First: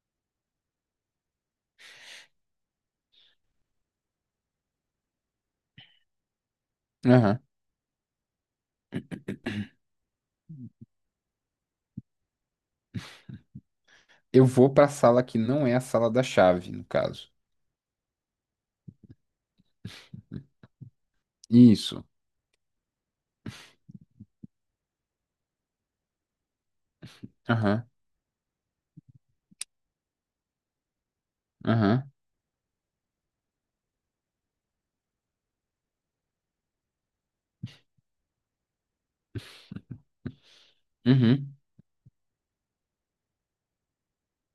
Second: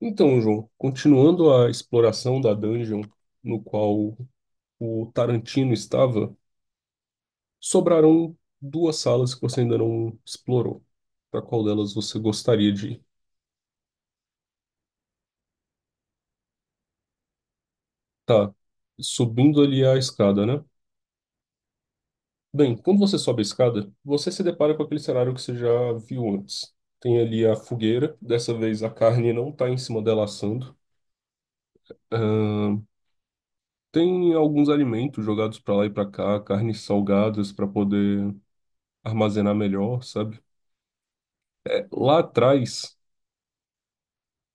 Então, João, continuando a exploração da dungeon no qual o Tarantino estava, Aham. sobraram duas salas que você ainda não explorou. Para qual delas você gostaria de ir? Eu vou pra sala que não é a sala da chave, no caso. Tá, subindo ali a escada, né? Isso. Bem, quando você sobe a escada, você se depara com aquele cenário que você já viu antes. Tem ali a Aham, fogueira, dessa vez a carne não está em cima dela assando. aham, Ahn, Tem alguns alimentos jogados para lá e para cá, carnes salgadas para poder armazenar melhor, sabe? uhum, É, lá atrás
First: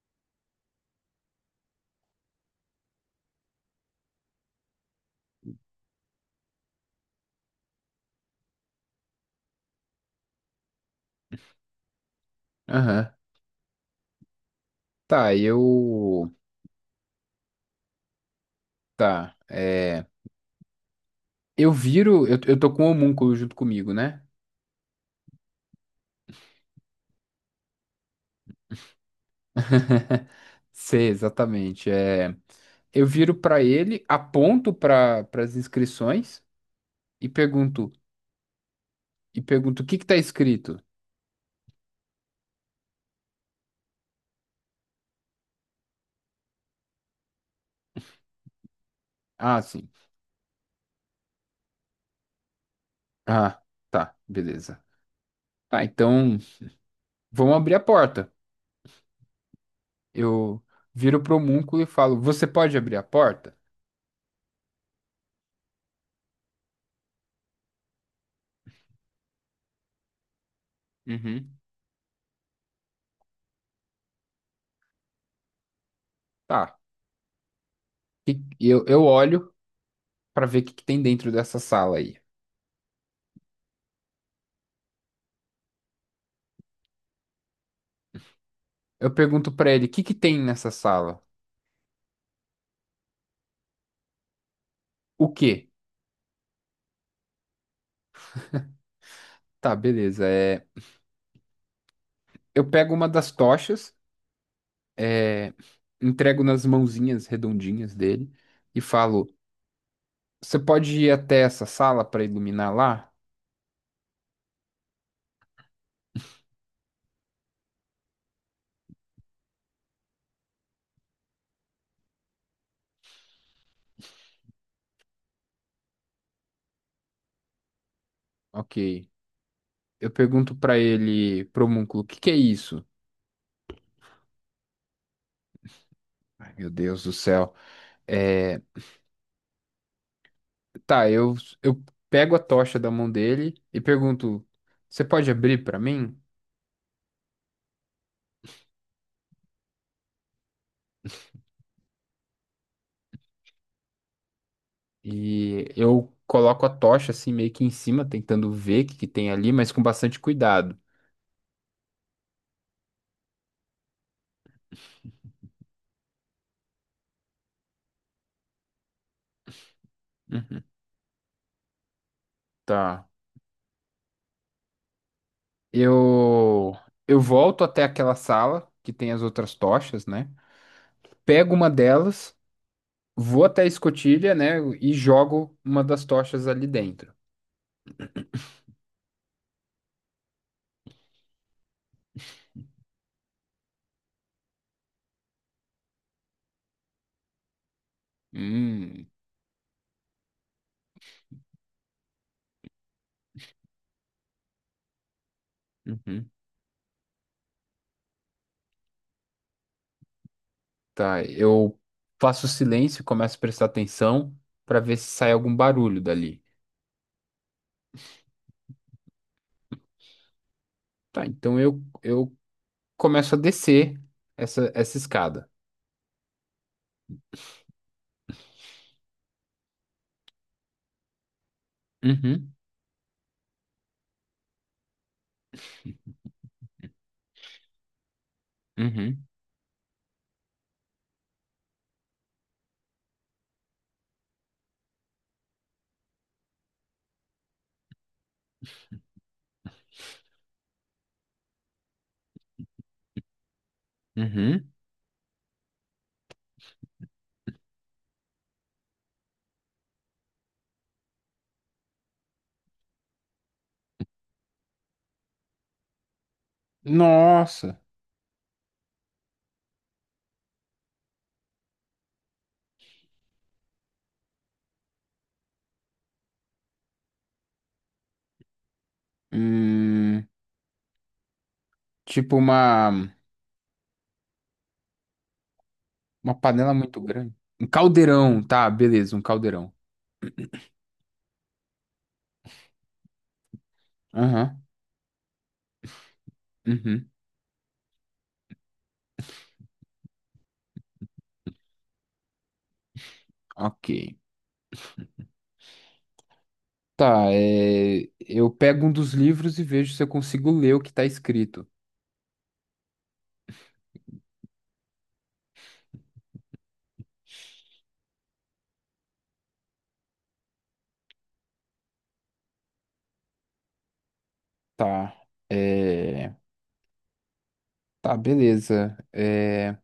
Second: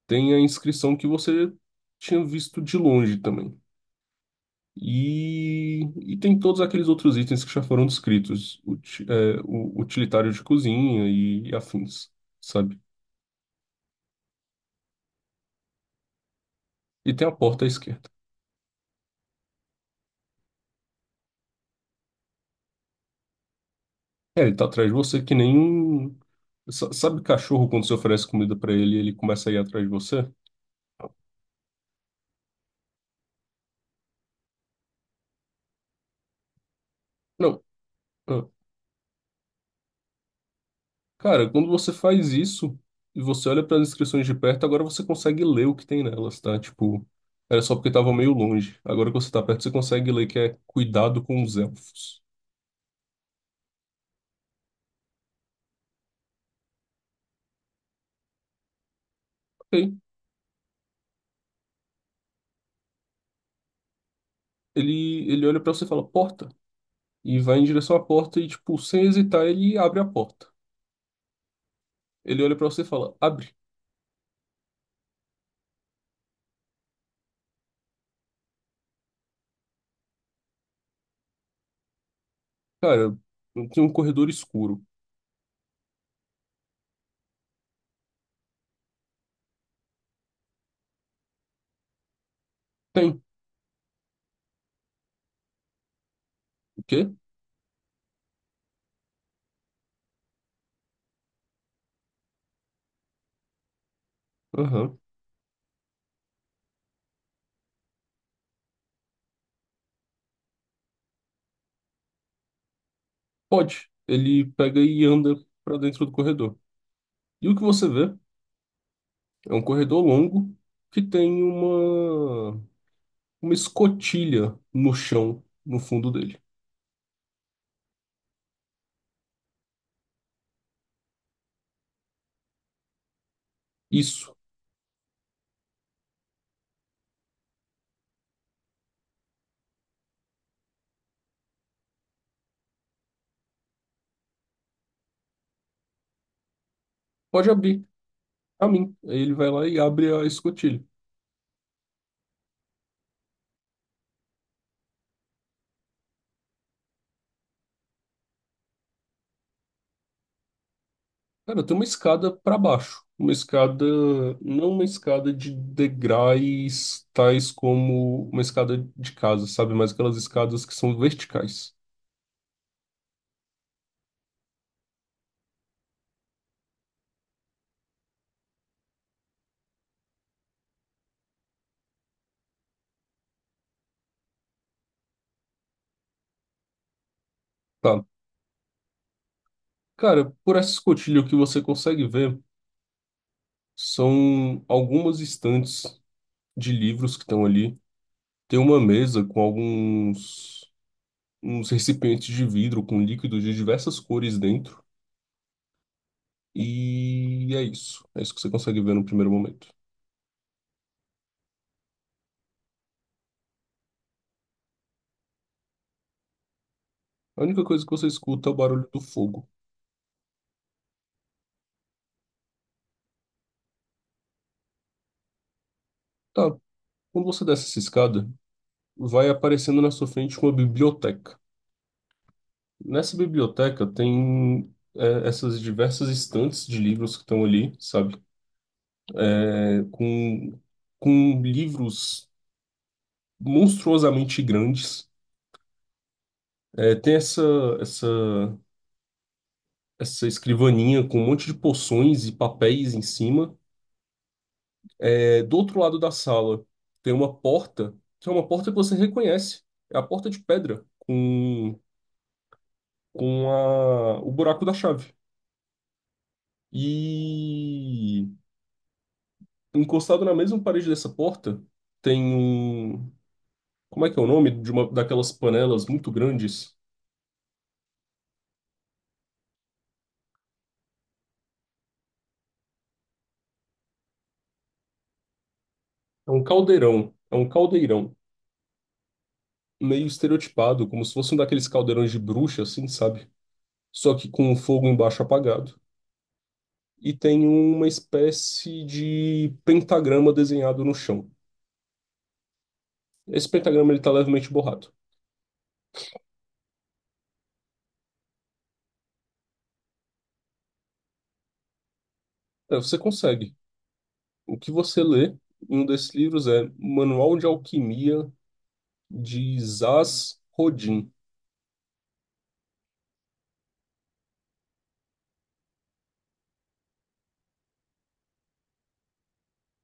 tem a inscrição que você tinha visto de longe também. E tem todos aqueles outros itens que já foram descritos, o utilitário de cozinha e afins, sabe? aham. Tá, eu. E tem a porta à esquerda. Tá, é. Eu viro. Eu tô com o homúnculo junto comigo, né? É, ele tá atrás de você que nem um. Sabe cachorro quando você oferece comida pra ele e ele começa a ir atrás de você? Sei, exatamente. É. Eu viro pra ele, aponto para as inscrições e pergunto. Não. E pergunto o que que tá escrito? Cara, quando você faz isso e você olha para as inscrições de perto, agora você consegue ler o que tem nelas, tá? Tipo, era só porque tava meio longe. Agora que você tá Ah, perto, você sim. consegue ler que é cuidado com os elfos. Ah, tá, beleza. Tá, então vamos abrir a porta. Ok. Eu viro pro homúnculo e falo: Você pode abrir a porta? Ele olha para você e fala porta. E vai em direção à porta e, tipo, sem hesitar, ele abre a porta. Uhum. Ele olha para você e fala abre. Tá. E eu olho pra ver o que que tem dentro dessa sala aí. Cara, tem um corredor escuro. Eu pergunto pra ele: O que que tem nessa sala? Tem. O quê? O quê? Tá, beleza. É, eu pego uma das tochas, Aham. é, entrego nas mãozinhas redondinhas dele e falo: Você pode ir até essa sala pra iluminar lá? Pode. Ele pega e anda para dentro do corredor. E o que você vê? É um corredor longo que tem uma escotilha no chão, no fundo dele. Ok. Eu pergunto pra ele, pro homúnculo: O que que é isso? Isso. Ai, meu Deus do céu. É. Tá, eu pego a tocha da mão dele e pergunto: Você pode abrir pra mim? Pode abrir. A mim. Aí ele vai lá e abre a escotilha. E eu coloco a tocha assim meio que em cima, tentando ver o que que tem ali, mas com bastante cuidado. Cara, tem uma escada para baixo. Uma escada, não uma escada de degraus, tais como uma escada de casa, sabe? Mas aquelas Uhum. escadas que são verticais. Tá. Eu, eu volto até aquela sala que tem as outras tochas, né? Pego uma delas, vou até a escotilha, né? E jogo uma das tochas ali dentro. Tá. Cara, por essa escotilha, o que você consegue ver são algumas estantes de livros que estão ali. Tem uma Hum. mesa com alguns uns recipientes de vidro com líquidos de diversas cores dentro. Uhum. E é isso. É isso que você consegue ver no primeiro momento. Tá, eu faço silêncio e começo a prestar atenção para ver se sai algum barulho dali. A única coisa que você escuta é o barulho do fogo. Tá, então eu começo a descer essa escada. Tá, quando você desce essa escada, vai aparecendo na sua frente uma biblioteca. Uhum, Nessa biblioteca tem essas diversas estantes de livros que estão ali, sabe? uhum, É, com livros monstruosamente grandes. É, tem essa essa escrivaninha com um monte de poções e papéis em cima. uhum. É, do outro lado da sala tem uma porta, que é uma porta que você reconhece. É a porta de pedra com o buraco da chave. Nossa, E encostado na mesma parede dessa porta tem um. Como é que é o nome de uma daquelas panelas muito grandes? hum, tipo É uma um panela muito caldeirão. grande. É um Um caldeirão caldeirão, tá, beleza, um caldeirão. meio estereotipado, como se fosse um daqueles caldeirões de bruxa, assim, sabe? Só que com o Aham, fogo embaixo apagado. uhum, E tem uma espécie de pentagrama desenhado no chão. Esse ok. pentagrama ele está levemente borrado. Tá, é, eu pego um dos livros e vejo se eu consigo ler o que tá escrito. É, você consegue. O que você lê em um desses livros é Manual de Alquimia de Zaz Rodin. Tá, é. Tá, beleza. É,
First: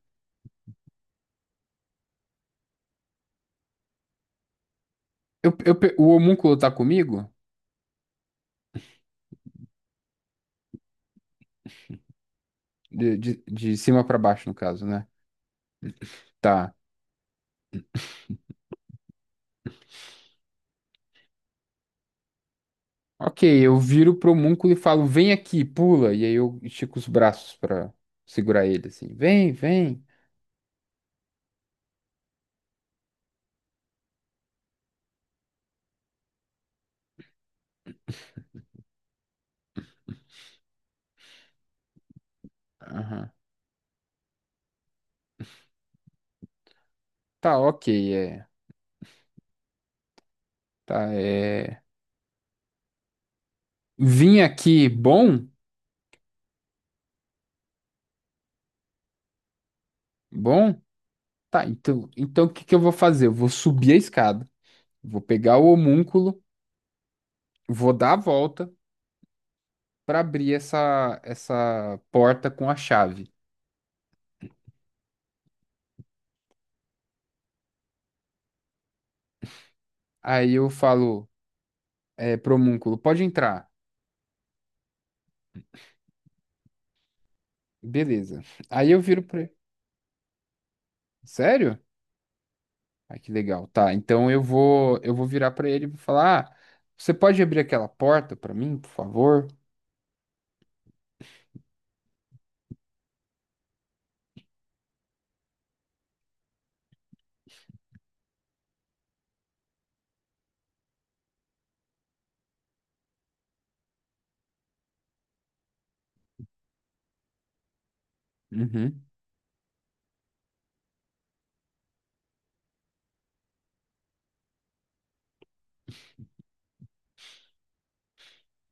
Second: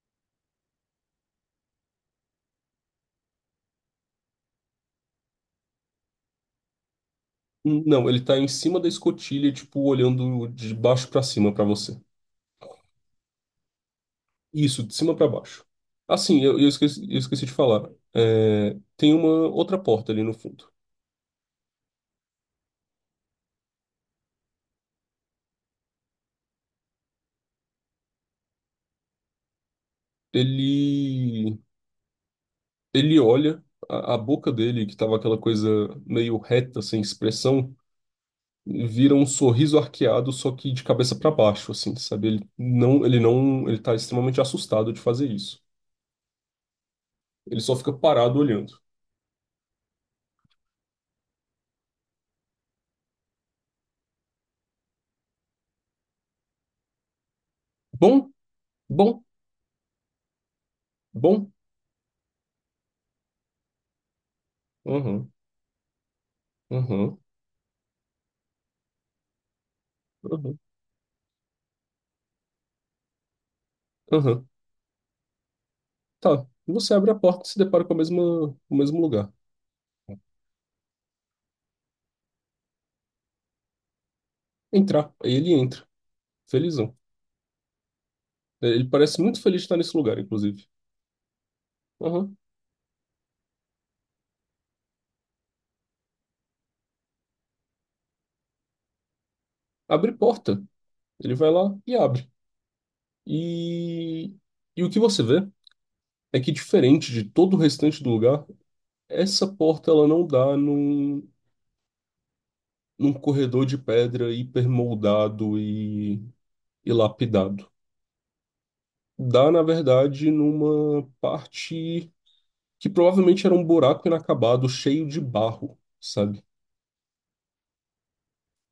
eu, o homúnculo tá comigo? Não, ele está em cima da escotilha, tipo, olhando de baixo para cima para você. De cima pra baixo, no Isso, caso, de né? cima para baixo. Assim, eu, eu Tá. esqueci, eu esqueci de falar. É, tem uma outra porta ali no fundo. Ok, eu viro pro homúnculo e falo, vem aqui, pula. E aí eu estico os braços pra segurar ele, assim. Vem, vem. Ele Ele olha, a boca dele, que tava aquela coisa meio reta, sem expressão, vira um sorriso arqueado, só que de cabeça para baixo, assim, sabe? Ele não, ele Aham. não, ele tá extremamente assustado de fazer isso. Tá, Ele só ok, fica parado é. olhando. Tá, é. Vim aqui, bom? Bom, bom, Bom? bom. Tá, então, então o que que eu vou fazer? Eu vou subir a escada, vou Aham, pegar o homúnculo, aham, vou dar a volta pra abrir aham, essa porta com a chave. aham. Tá. Você abre a porta e se depara com o mesmo lugar. Aí eu falo, é, homúnculo, pode entrar. Entrar. Aí ele entra, felizão. Beleza. É, ele Aí eu parece viro muito pra ele. feliz de estar nesse lugar, inclusive. Sério? Aham. Ah, que legal. Tá, então eu vou virar pra ele e vou falar, ah, você pode abrir aquela porta pra mim, por favor? Abre porta. Ele vai lá e abre. E, e o que você vê é que, diferente de todo o restante do lugar, essa porta ela não dá num corredor de pedra hipermoldado e lapidado. Uhum. Dá, na verdade, numa parte que provavelmente era um buraco inacabado, cheio de barro, sabe?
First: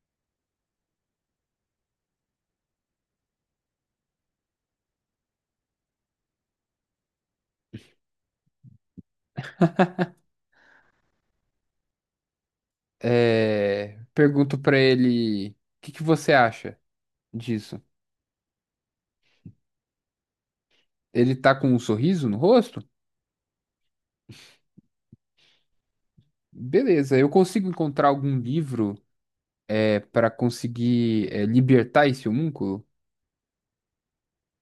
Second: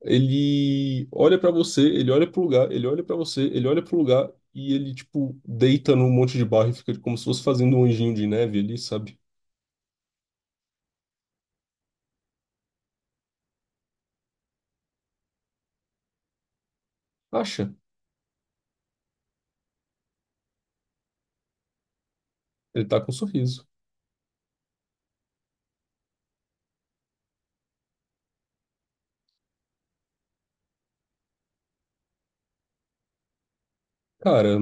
Ele olha pra você, ele olha pro lugar, ele olha pra você, ele olha pro lugar e ele, tipo, deita num monte de barro e fica como se fosse fazendo um anjinho de neve ali, sabe? É, pergunto pra ele, o que que você acha Acha? disso? Ele tá com um sorriso no Ele rosto? tá com um sorriso. Beleza, eu consigo encontrar algum livro é, para conseguir é, libertar esse homúnculo? Cara,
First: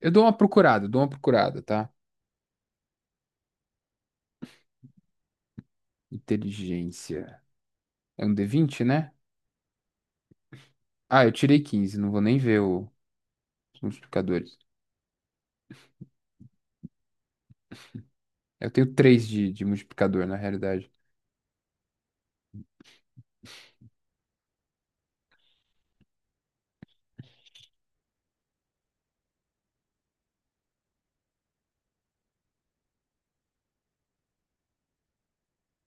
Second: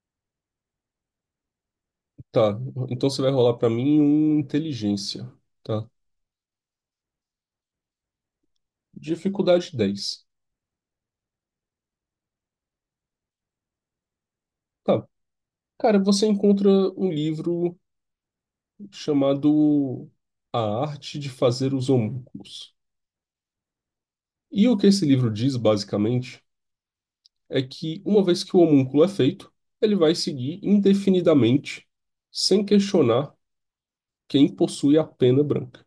Eu dou uma procurada, tá? tá. Então você vai rolar pra mim um inteligência, tá? Inteligência. É um D20, né? Dificuldade dez. Ah, eu tirei 15, não vou nem ver os multiplicadores. Tá. Cara, você encontra um livro Eu tenho 3 de chamado multiplicador, na A realidade. Arte de Fazer os Homúnculos. E o que esse livro diz, basicamente, é que uma vez que o homúnculo é feito, ele vai seguir indefinidamente, sem questionar quem possui a pena branca.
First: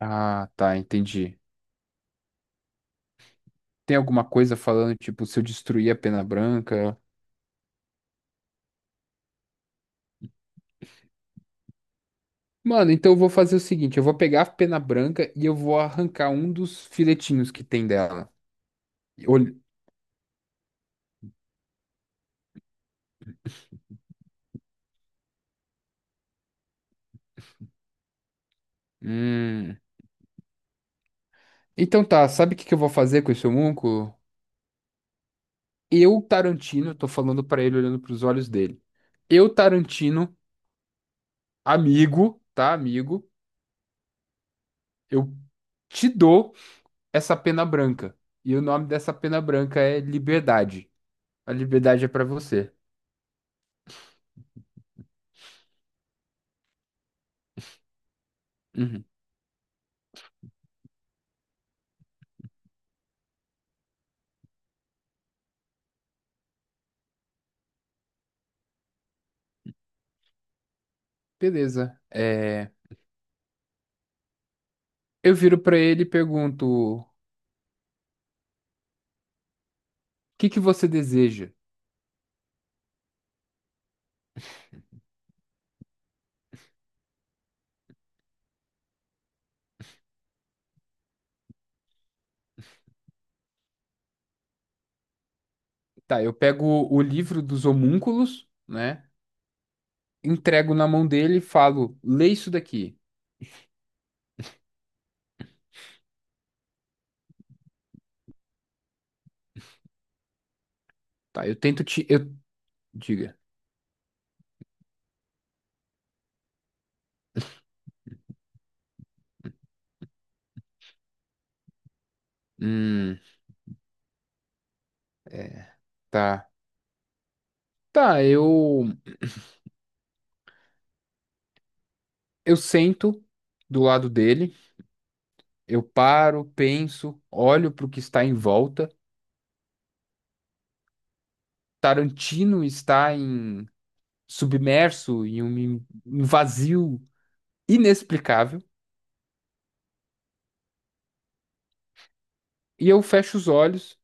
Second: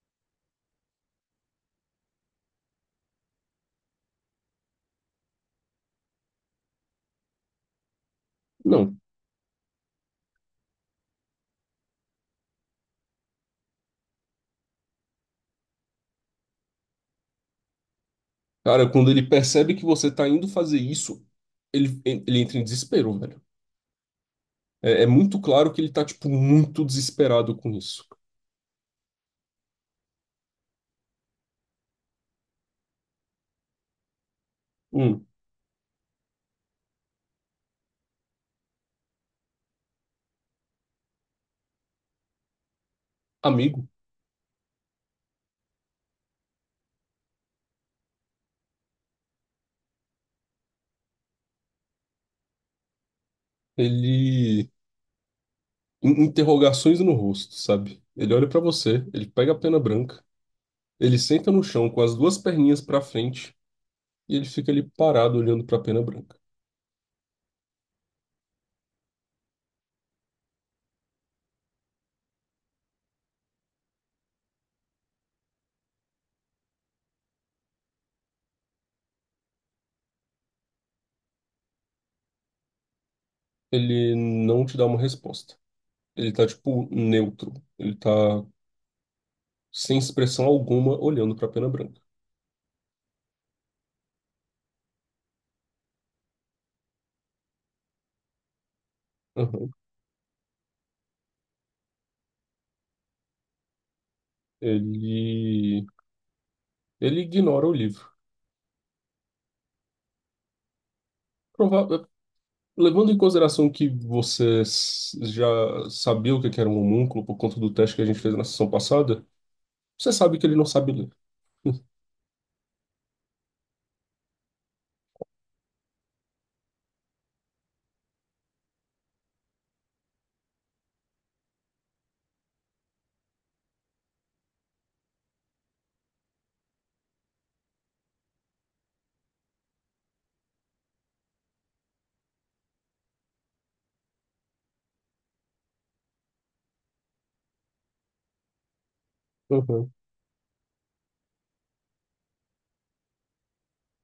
Ah, tá, entendi. Tem alguma coisa falando, tipo, se eu destruir a pena branca? Não. Mano, então eu vou fazer o seguinte, eu vou pegar a pena branca e eu vou arrancar um dos filetinhos que tem dela. Cara, quando ele E olh- percebe que você tá indo fazer isso, ele entra em desespero, velho. É muito claro que ele tá, tipo, muito desesperado com isso. Hum. Então tá, sabe o que que eu vou fazer com esse homúnculo? Um Eu, Tarantino, tô falando pra ele olhando pros olhos dele. Eu, Tarantino, amigo, tá, amigo, amigo, eu te dou essa pena branca. E o nome dessa pena branca é liberdade. A liberdade é pra você. ele. Interrogações no rosto, sabe? Ele olha pra Uhum. você, ele pega a pena branca, ele senta no chão com as duas perninhas pra frente e ele fica ali parado olhando pra pena branca. Beleza. É, eu viro pra ele e pergunto: o que que você deseja? Ele não te dá uma resposta. Ele tá, tipo, neutro. Ele tá sem expressão alguma olhando pra pena branca. Tá, eu pego o livro dos homúnculos, né? Aham. Entrego na mão dele e falo: lê isso daqui. Ele. Ele ignora o livro. Tá, eu tento te. Prova- Eu... Levando em Diga. consideração que você já sabia o que que era um homúnculo por conta do teste que a gente fez na sessão passada, você sabe que ele não sabe ler. Hum, é, tá. Tá, eu. Eu sento do lado dele, eu paro, penso, olho pro que está em volta. Tarantino está em submerso em um um vazio inexplicável, Uhum. e eu fecho os olhos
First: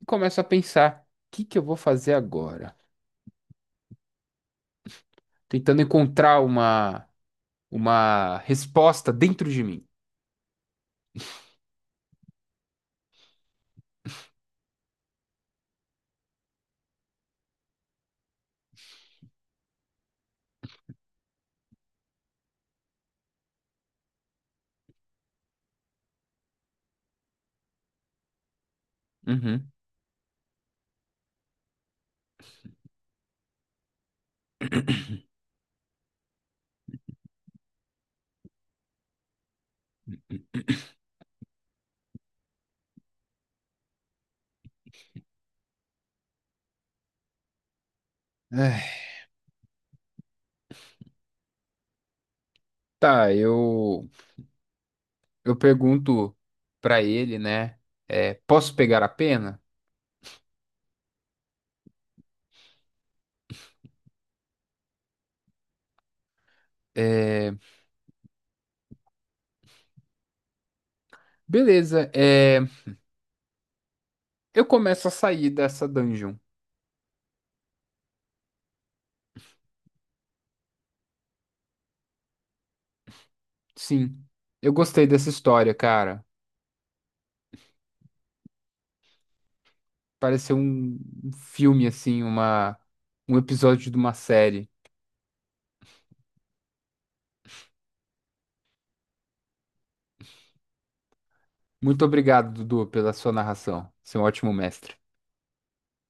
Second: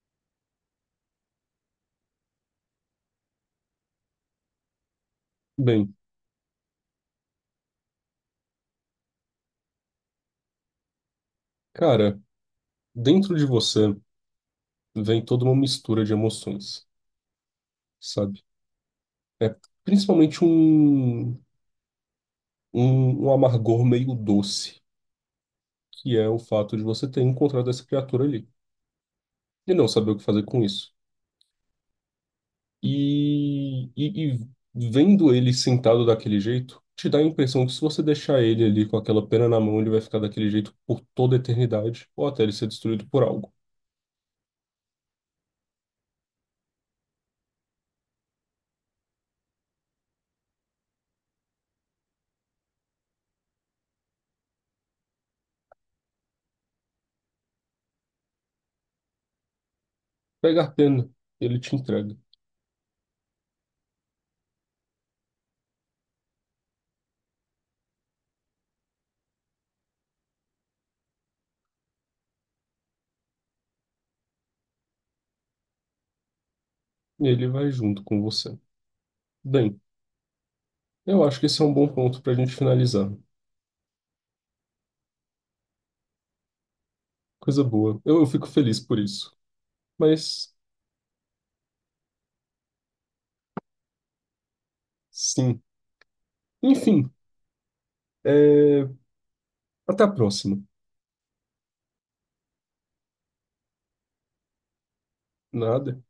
e começo a pensar: o que que eu vou fazer agora? Tentando Bem, encontrar uma resposta dentro de mim. cara, dentro de você vem toda uma mistura de emoções, sabe? É principalmente um amargor meio doce, que é o fato de você ter encontrado essa criatura ali Uhum. e não saber o que fazer com isso. E vendo ele sentado daquele jeito, te dá a impressão que se você deixar ele ali com aquela pena na mão, ele vai ficar daquele jeito por toda a eternidade, ou até ele ser destruído por algo. É, tá, eu pergunto pra ele, né? É, posso pegar a pena? Pega a pena, ele te entrega, É, beleza, é, eu começo a sair dessa dungeon. e ele vai junto com você. Bem, eu acho que esse é um bom ponto para a gente finalizar. Sim, eu gostei dessa história, cara. Coisa boa. Eu fico feliz por isso. Mas, Pareceu um um filme, assim, uma, um episódio de uma série. sim. Enfim, é, até a próxima. Muito obrigado, Dudu, pela sua narração. Você é um ótimo mestre. Nada.